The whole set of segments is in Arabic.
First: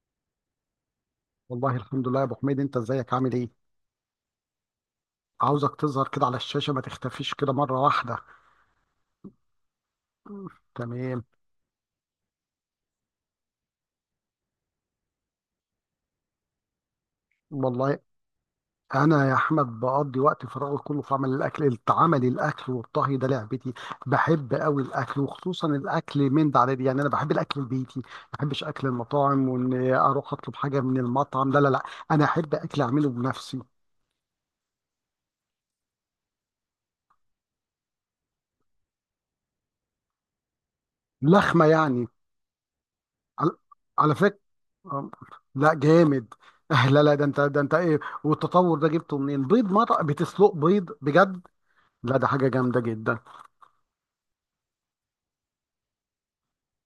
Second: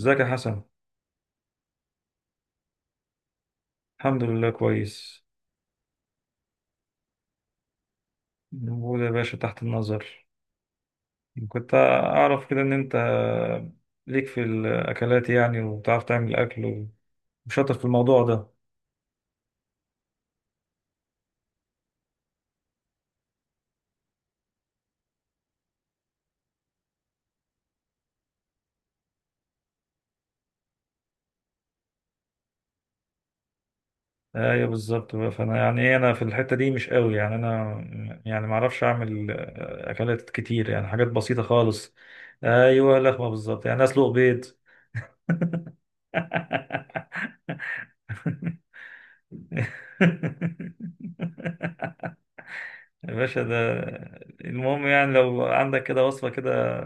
ازيك يا حسن؟ والله الحمد لله يا ابو حميد، انت ازيك عامل ايه؟ الحمد لله، كويس. عاوزك تظهر كده على الشاشه، ما تختفيش كده مره واحده. موجود يا باشا، تحت النظر. مم. تمام. كنت اعرف كده ان انت ليك في الاكلات يعني، وبتعرف تعمل اكل وشاطر في والله الموضوع ده. انا يا احمد بقضي وقت فراغي كله في عمل الاكل. عمل الاكل والطهي ده لعبتي. بحب قوي الاكل، وخصوصا الاكل من ده على دي. يعني انا بحب الاكل البيتي، ما بحبش اكل المطاعم. وان اروح اطلب حاجه من المطعم، لا لا لا، انا احب اكل اعمله بنفسي. ايوه بالظبط بقى. فانا يعني إيه، انا في الحتة دي مش قوي يعني انا يعني ما اعرفش اعمل اكلات كتير، يعني حاجات بسيطة لخمه خالص. يعني. ايوه لخمة على بالظبط، يعني اسلق على فكرة. بيض. آه، لا جامد. آه، لا لا، ده انت ايه؟ والتطور ده جبته منين؟ بيض؟ مرة بتسلق بيض بجد؟ لا ده حاجة جامدة يا جدا. باشا ده المهم يعني لو عندك كده وصفة كده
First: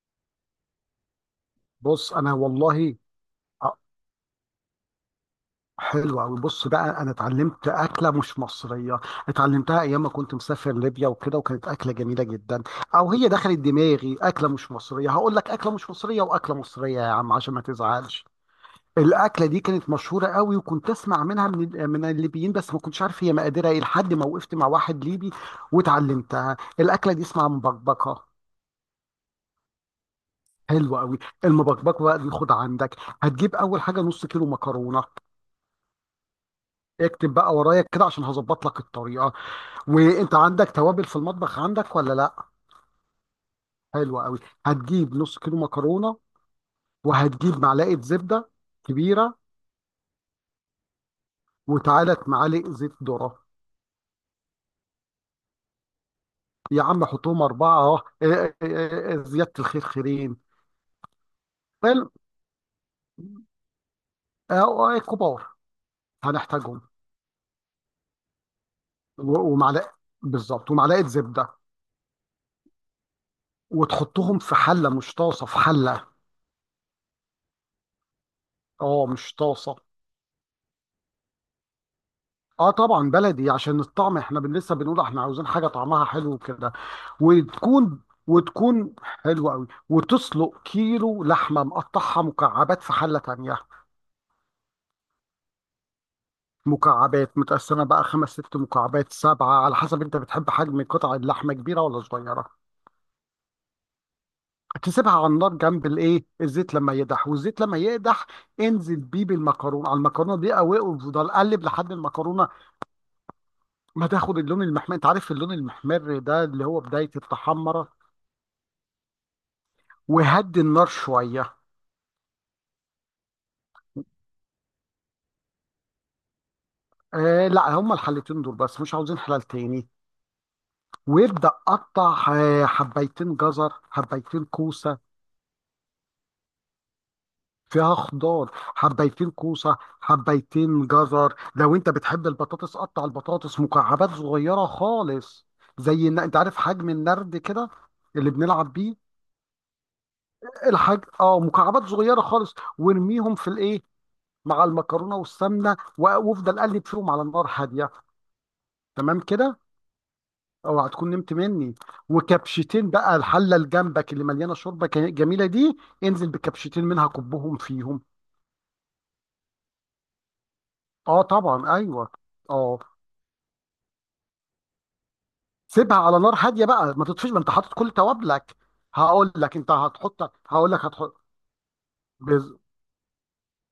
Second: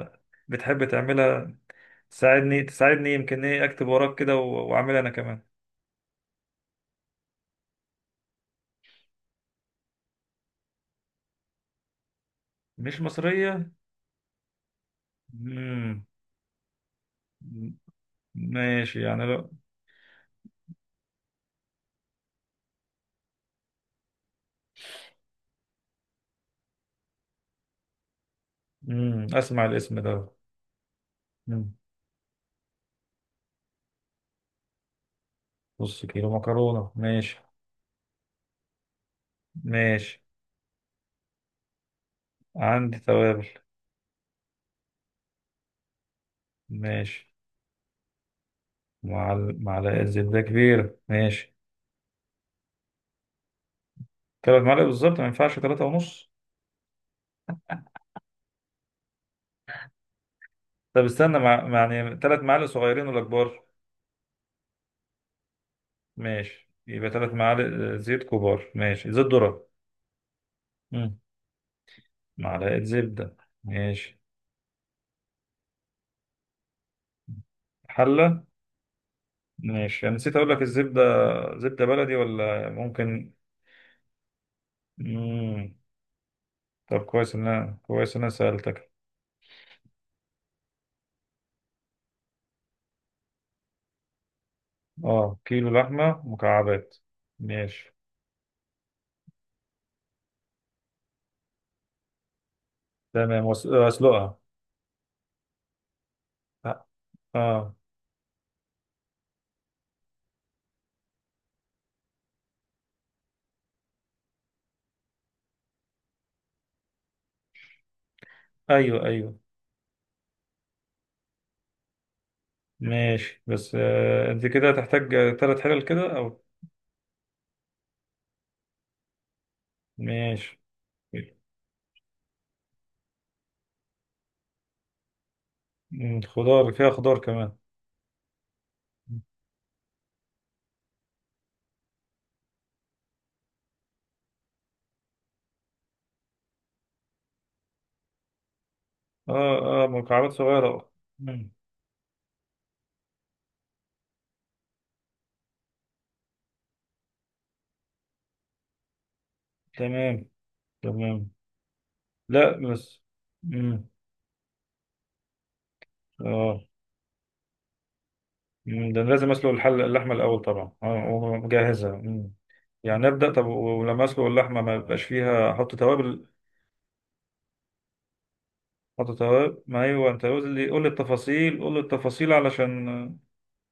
بتحب تعملها، بص، انا تساعدني والله تساعدني يمكن ايه آه، اكتب وراك كده واعملها انا كمان. حلوة أوي. بص بقى، أنا اتعلمت أكلة مش مصرية، اتعلمتها أيام ما كنت مسافر ليبيا وكده، وكانت أكلة جميلة جدا. مش أو هي دخلت مصرية؟ دماغي أكلة مش مصرية. هقول لك أكلة مش مم. مصرية وأكلة مصرية يا عم عشان ما تزعلش. ماشي يعني الاكله لو... دي كانت مشهوره قوي، وكنت اسمع منها من الليبيين، بس ما كنتش عارف هي مقاديرها ايه، لحد ما وقفت مع واحد ليبي واتعلمتها. الاكله دي اسمها مبكبكه. مم. اسمع الاسم ده. حلوه قوي. مم. المبكبكه بقى دي، خد عندك. هتجيب اول حاجه نص كيلو مكرونه. نص كيلو مكرونة، اكتب ماشي. بقى ورايا كده عشان هظبط لك الطريقه. ماشي. وانت عندك توابل في المطبخ، عندك ولا لا؟ عندي توابل. حلوه قوي. هتجيب نص كيلو مكرونه، ماشي. وهتجيب معلقه زبده مع كبيره. معلقة زبدة كبيرة، ماشي. وتعالى معالق زيت ذره. 3 معالق بالظبط، ما ينفعش تلاتة ونص؟ يا عم حطهم أربعة أهو. إيه- إيه- إيه- إيه، إيه، زيادة الخير خيرين. طب استنى، حلو، يعني 3 معالق صغيرين ولا كبار؟ أهو كبار. ماشي، هنحتاجهم. يبقى 3 معالق زيت كبار، ماشي زيت ذرة. ومعلقة، بالظبط، ومعلقة مم. زبدة. معلقة زبدة. ماشي. وتحطهم في حلة، مش طاسة، في حلة. حلة. اه، مش طاسة. ماشي، أنا نسيت أقول لك الزبدة، زبدة بلدي ولا اه طبعا ممكن؟ بلدي عشان الطعم، احنا لسه بنقول احنا عاوزين حاجة مم. طعمها حلو كده. طب وتكون كويس إن أنا سألتك. وتكون حلوة قوي. وتسلق كيلو لحمة مقطعها مكعبات في حلة تانية. أه كيلو لحمة مكعبات. مكعبات، متقسمة ماشي بقى خمس ست مكعبات سبعة، على حسب انت بتحب حجم قطع اللحمة كبيرة ولا صغيرة. تمام، أسلقها. تسيبها على النار جنب الايه، الزيت أه. لما يقدح. والزيت آه. لما يقدح، انزل بيه بالمكرونة. على المكرونة دي قوي، وفضل قلب لحد المكرونة ما تاخد اللون المحمر. انت عارف اللون المحمر ده، اللي هو بداية التحمرة. أيوه، أيوه. وهدي النار شوية. ماشي بس أنت كده هتحتاج 3 حلل كده أو... آه لا، هما الحلتين دول بس، مش عاوزين حلال تاني. ماشي. وابدأ قطع آه، حبايتين جزر حبايتين كوسة. مم. خضار؟ فيها خضار كمان؟ فيها خضار، حبيتين كوسة حبيتين جزر. لو انت بتحب البطاطس، قطع البطاطس مكعبات صغيرة خالص، زي ان انت عارف حجم النرد كده اللي بنلعب بيه. اه، اه، مكعبات صغيرة، اه. الحاج اه، مم. مكعبات صغيرة خالص، وارميهم في الايه مع المكرونة والسمنة، وافضل قلب فيهم على النار هادية. تمام كده. تمام. اوعى تكون تمام. نمت مني. لا وكبشتين بس... بقى الحلة اللي مم. جنبك اللي مليانة شوربة جميلة دي، انزل اه. بكبشتين منها، كبهم فيهم. مم. ده أنا لازم اسلق اللحمة الأول طبعا، اه طبعا ومجهزها. ايوه. مم. اه، يعني نبدأ طب، ولما اسلق اللحمة ما يبقاش فيها احط سيبها على توابل؟ نار هاديه بقى، ما تطفيش، ما انت حاطط كل توابلك. احط هقول لك توابل، انت ما ايوه انت هتحط، قول لي هقول قول لك لي هتحط. التفاصيل، قول لي التفاصيل بز... علشان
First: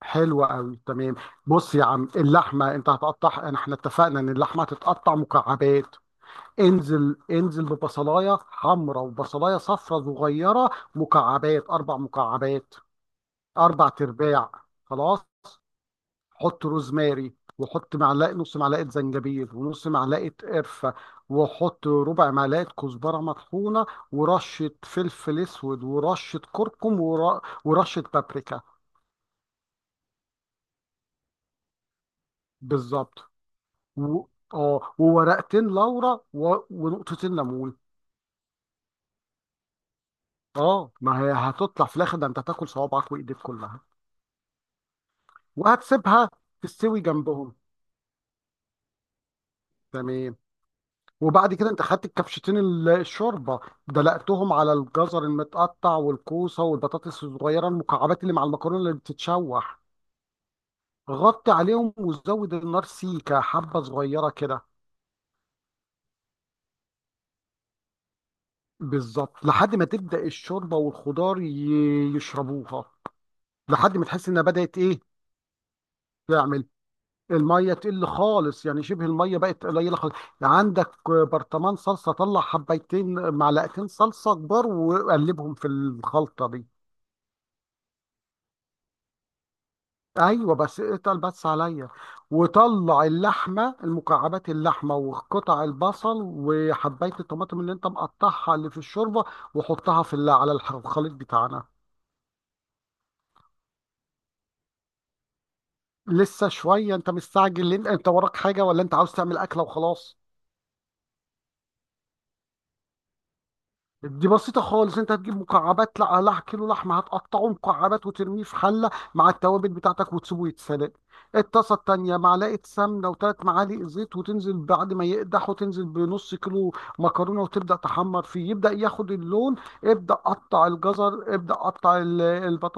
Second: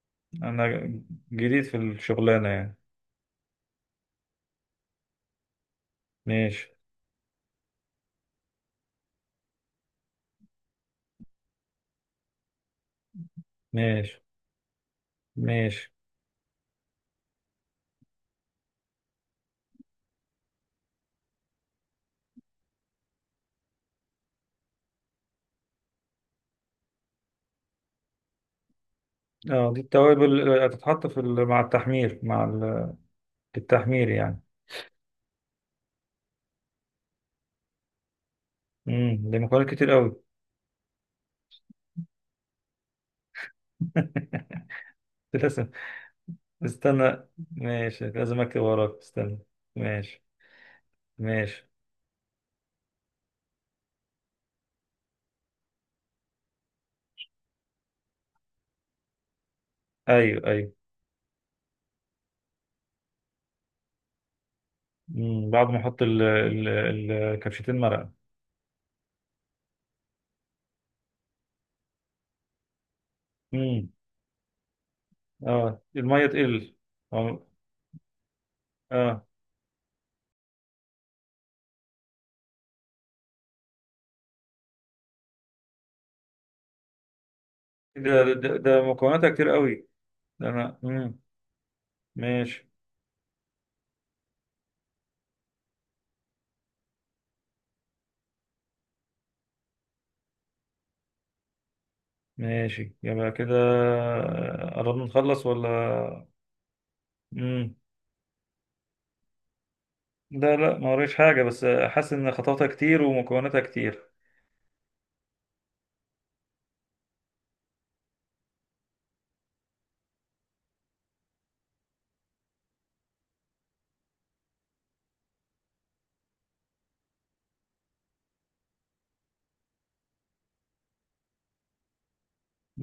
حلو انا قوي، تمام. جديد بص في يا عم، الشغلانة اللحمه يعني. انت هتقطعها، احنا اتفقنا ان اللحمه هتتقطع مكعبات. ماشي. انزل، انزل ببصلايه حمراء وبصلايه صفراء صغيره، مكعبات، اربع مكعبات، اربع ماشي. ترباع. خلاص. ماشي. حط روزماري، وحط معلقه، نص معلقه زنجبيل، ونص معلقه قرفه، وحط ربع معلقه كزبره مطحونه، ورشه فلفل اسود، ورشه كركم، ورشه بابريكا. اه، دي التوابل هتتحط مع التحمير، بالظبط. التحمير و... يعني. اه، وورقتين لورا، ونقطتين ليمون. ده مكونات كتير قوي. اه، ما هي هتطلع في الاخر ده انت هتاكل صوابعك وايديك كلها. لازم. وهتسيبها تستوي استنى، جنبهم. ماشي لازم اكتب وراك، استنى. ماشي. تمام. وبعد ماشي. كده انت خدت الكبشتين الشوربه، دلقتهم على الجزر المتقطع والكوسه والبطاطس الصغيره المكعبات اللي مع المكرونه اللي بتتشوح. ايوه، ايوه. غطي عليهم وزود النار سيكه حبه صغيره كده. مم. بعد ما احط كبشتين مرقه. بالظبط، لحد ما تبدا الشوربه والخضار يشربوها. امم. لحد ما تحس انها بدات ايه، اه الميه تعمل، تقل، اه، الميه تقل خالص، يعني شبه آه. الميه بقت قليله خالص. عندك برطمان صلصه، طلع حبيتين معلقتين صلصه كبار وقلبهم في الخلطه دي. ده مكوناتها كتير قوي. ده ايوه، انا بس اقطع بس عليا. ماشي، وطلع اللحمه المكعبات، اللحمه وقطع البصل وحبايه الطماطم اللي انت مقطعها اللي في الشوربه، وحطها على الخليط بتاعنا. ماشي يبقى كده، قربنا نخلص ولا؟ لسه شويه. انت مستعجل امم. ليه؟ انت وراك حاجه ولا انت عاوز تعمل اكله وخلاص؟ لا، لا ما وريش حاجه، بس حاسس ان خطواتها كتير ومكوناتها كتير. دي بسيطة خالص. انت هتجيب مكعبات، لا لا، كيلو لحمة هتقطعه مكعبات وترميه في حلة مع التوابل بتاعتك وتسيبه يتسلق. الطاسة التانية معلقة سمنة وثلاث معالق زيت، وتنزل بعد ما يقدح، وتنزل بنص كيلو مكرونة، وتبدأ تحمر فيه، يبدأ ياخد اللون. ابدأ قطع الجزر، ابدأ قطع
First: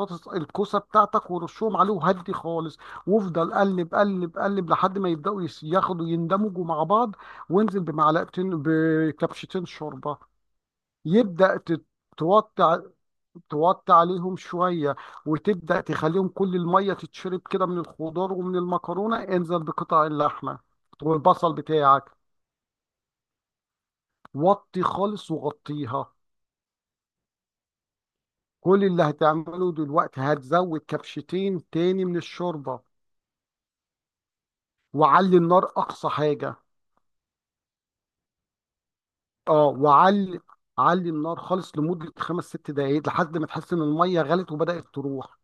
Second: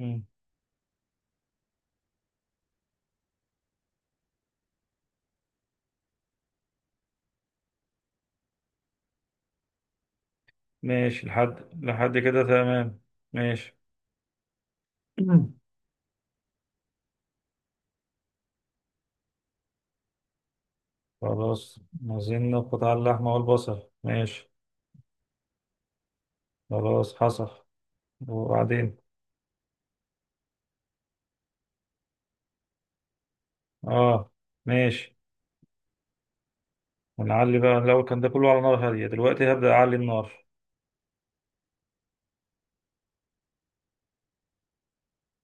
امم. الكوسة بتاعتك، ورشهم عليه، وهدي خالص. وافضل قلب قلب قلب لحد ما يبدأوا ياخدوا، يندمجوا مع بعض. وانزل بمعلقتين، بكبشتين شوربة. ماشي، لحد يبدأ لحد كده توطي ع- تمام. ماشي. توطي عليهم شوية. مم. وتبدأ تخليهم كل المية تتشرب كده من الخضار ومن المكرونة. انزل بقطع اللحمة والبصل خلاص. بتاعك. عايزين قطع اللحمة والبصل، ماشي. وطي خالص وغطيها. خلاص حصل. كل وبعدين. اللي هتعمله دلوقتي هتزود كبشتين تاني من الشوربة، اه. ماشي. وعلي النار أقصى حاجة. ونعلي بقى، الأول كان ده كله على نار هادية، دلوقتي اه، هبدأ أعلي وعلي، النار. علي النار خالص لمدة خمس ست دقايق، لحد ما تحس إن المية غلت وبدأت تروح.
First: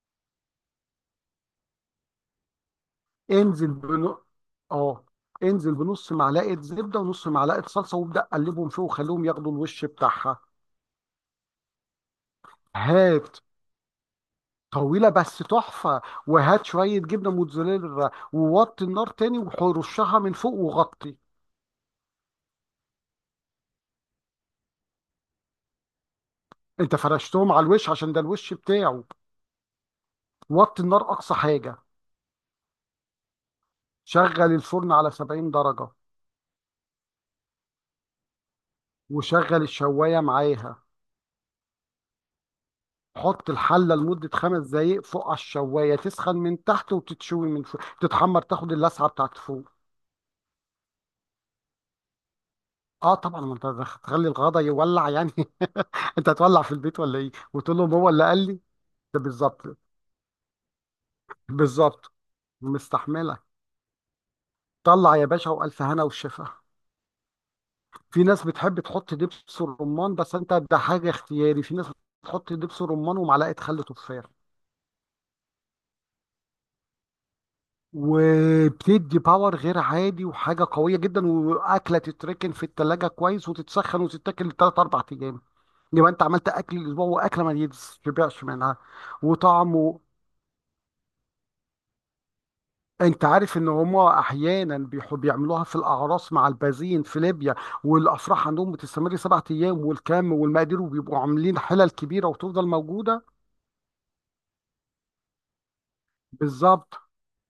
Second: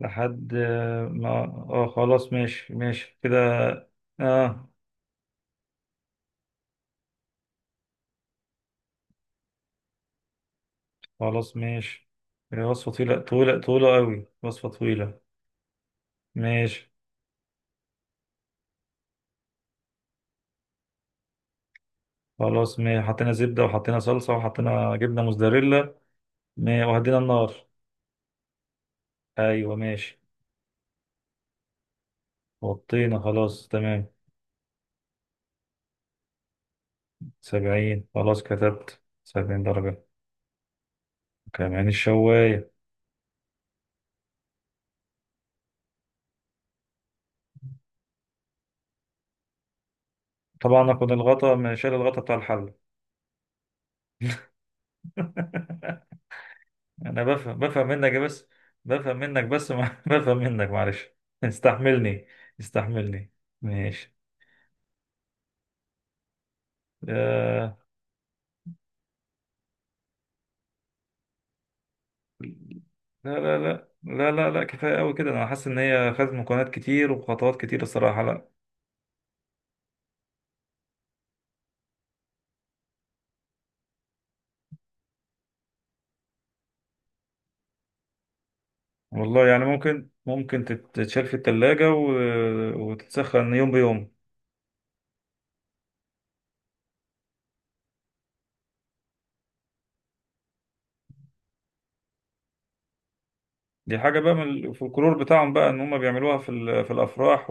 لحد ما خلاص. ماشي، ماشي كده. انزل بنو... اه. اه انزل بنص معلقه زبده ونص معلقه صلصه، وابدا قلبهم فيه وخليهم ياخدوا الوش بتاعها. خلاص، ماشي. هي وصفة طويلة هات، طويلة طويلة أوي، وصفة طويله طويلة. بس تحفه. وهات ماشي. شويه جبنه موتزاريلا، ووطي النار تاني، ورشها من فوق وغطي. خلاص، ماشي حطينا زبدة وحطينا صلصة وحطينا جبنة موزاريلا، انت وهدينا فرشتهم على النار. الوش عشان ده الوش بتاعه. أيوة، ماشي. وطي النار اقصى حاجه. وطينا، خلاص، تمام. شغل الفرن على 70 درجه، 70، خلاص كتبت وشغل 70 درجة. الشوايه معاها. كمان الشواية. حط الحله لمده خمس دقائق فوق على الشوايه، تسخن من تحت وتتشوي من فوق، تتحمر، تاخد اللسعه بتاعت فوق. طبعا أكون الغطا ما شال، الغطا بتاع الحل. اه طبعا، ما انت هتخلي الغدا يولع يعني. انت هتولع في البيت ولا أنا ايه؟ بفهم وتقول بفهم لهم هو منك اللي قال بس، لي. بفهم ده منك بس بالظبط. ما بفهم منك، معلش. بالظبط. استحملني. استحملني. مستحمله. ماشي. طلع يا باشا، والف هنا وشفا. آه، في ناس بتحب تحط دبس الرمان، بس انت ده حاجه اختياري. في ناس بتحط دبس الرمان لا لا ومعلقه خل لا تفاح، لا لا لا، كفاية أوي كده، أنا حاسس إن هي خدت مكونات كتير وخطوات كتير الصراحة، لا. وبتدي باور غير عادي وحاجه قويه جدا. واكله تتركن في التلاجة كويس وتتسخن وتتاكل ثلاث اربع ايام، يبقى انت عملت اكل الاسبوع، واكله ما يتشبعش منها، والله يعني وطعمه. ممكن تتشال في التلاجة و... انت وتتسخن عارف ان يوم بيوم. هما احيانا بيحب بيعملوها في الاعراس مع البازين في ليبيا، والافراح عندهم بتستمر 7 ايام، والكم والمقادير، وبيبقوا عاملين حلل كبيره وتفضل موجوده. دي حاجة بقى من الفولكلور بتاعهم بقى، ان هم بيعملوها في بالظبط، الافراح،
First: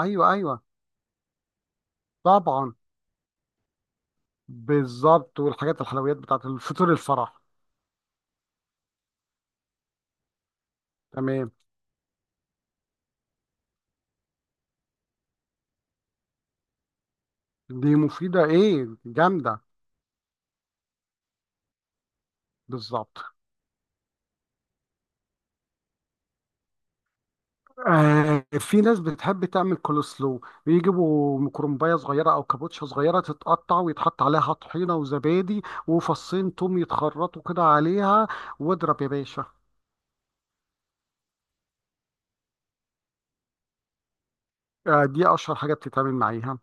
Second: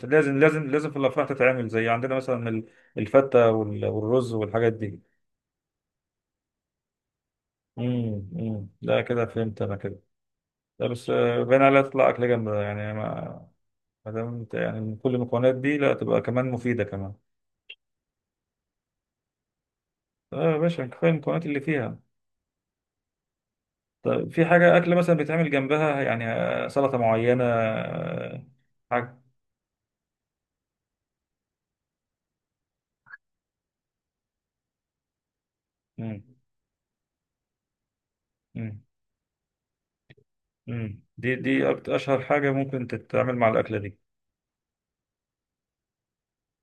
ايوه ايوه، لازم لازم في الافراح تتعمل، زي عندنا مثلا ال-... طبعا. الفتة والرز والحاجات دي. بالظبط، والحاجات الحلويات بتاعت الفطور الفرح. ده كده فهمت انا كده. لا بس، تمام. باين عليها تطلع اكل جامدة يعني ما... ما دام انت يعني من كل المكونات دي، لا تبقى كمان مفيدة كمان. دي مفيده ايه، جامده. اه يا باشا، كفاية المكونات اللي فيها. بالظبط. طيب، في حاجة أكل مثلا بيتعمل جنبها يعني سلطة معينة آه، في ناس حاجة. بتحب تعمل كولسلو، بيجيبوا مكرمبايه صغيره او كابوتشا صغيره، تتقطع ويتحط عليها طحينه وزبادي وفصين توم يتخرطوا كده عليها، امم. واضرب يا باشا. مم. دي أشهر حاجة ممكن تتعمل مع الأكلة دي؟ آه، دي اشهر حاجه بتتعمل معاها.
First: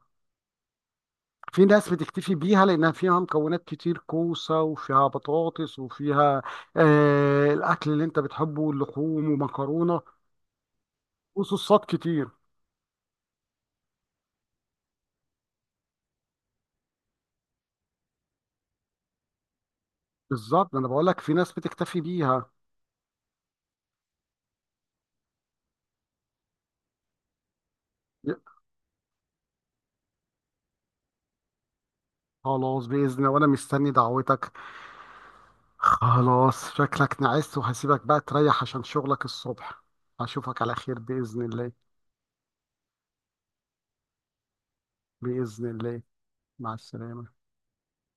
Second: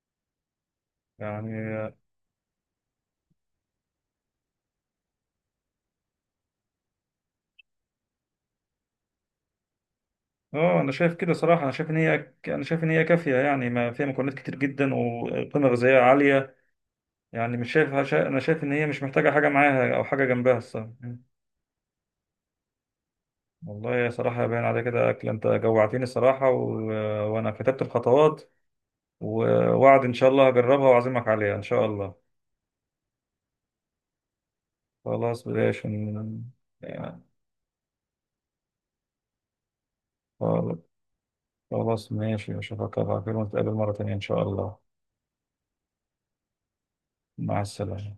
في يعني، ناس بتكتفي بيها لانها فيها مكونات كتير، كوسه وفيها بطاطس وفيها آه الاكل اللي انت بتحبه، اللحوم ومكرونه اه، أنا شايف كده صراحة، وصوصات كتير. أنا شايف إن هي كافية يعني، ما فيها مكونات كتير جدا وقيمة غذائية عالية. يعني مش شايف شا- أنا شايف إن هي مش محتاجة حاجة معاها أو حاجة جنبها بالظبط، انا الصراحة. بقول لك مم. في ناس بتكتفي بيها. والله يا صراحة باين على كده أكل، أنت جوعتني الصراحة و... وأنا كتبت الخطوات. ووعد إن شاء الله هجربها وأعزمك عليها إن شاء الله. خلاص باذن الله، وانا مستني دعوتك. خلاص بلاش خلاص شكلك يعني. نعست، وهسيبك بقى تريح عشان شغلك الصبح. أشوفك على خير بإذن الله. خلاص ماشي، أشوفك على خير ونتقابل مرة تانية إن شاء الله. بإذن الله. مع السلامة. مع السلامة.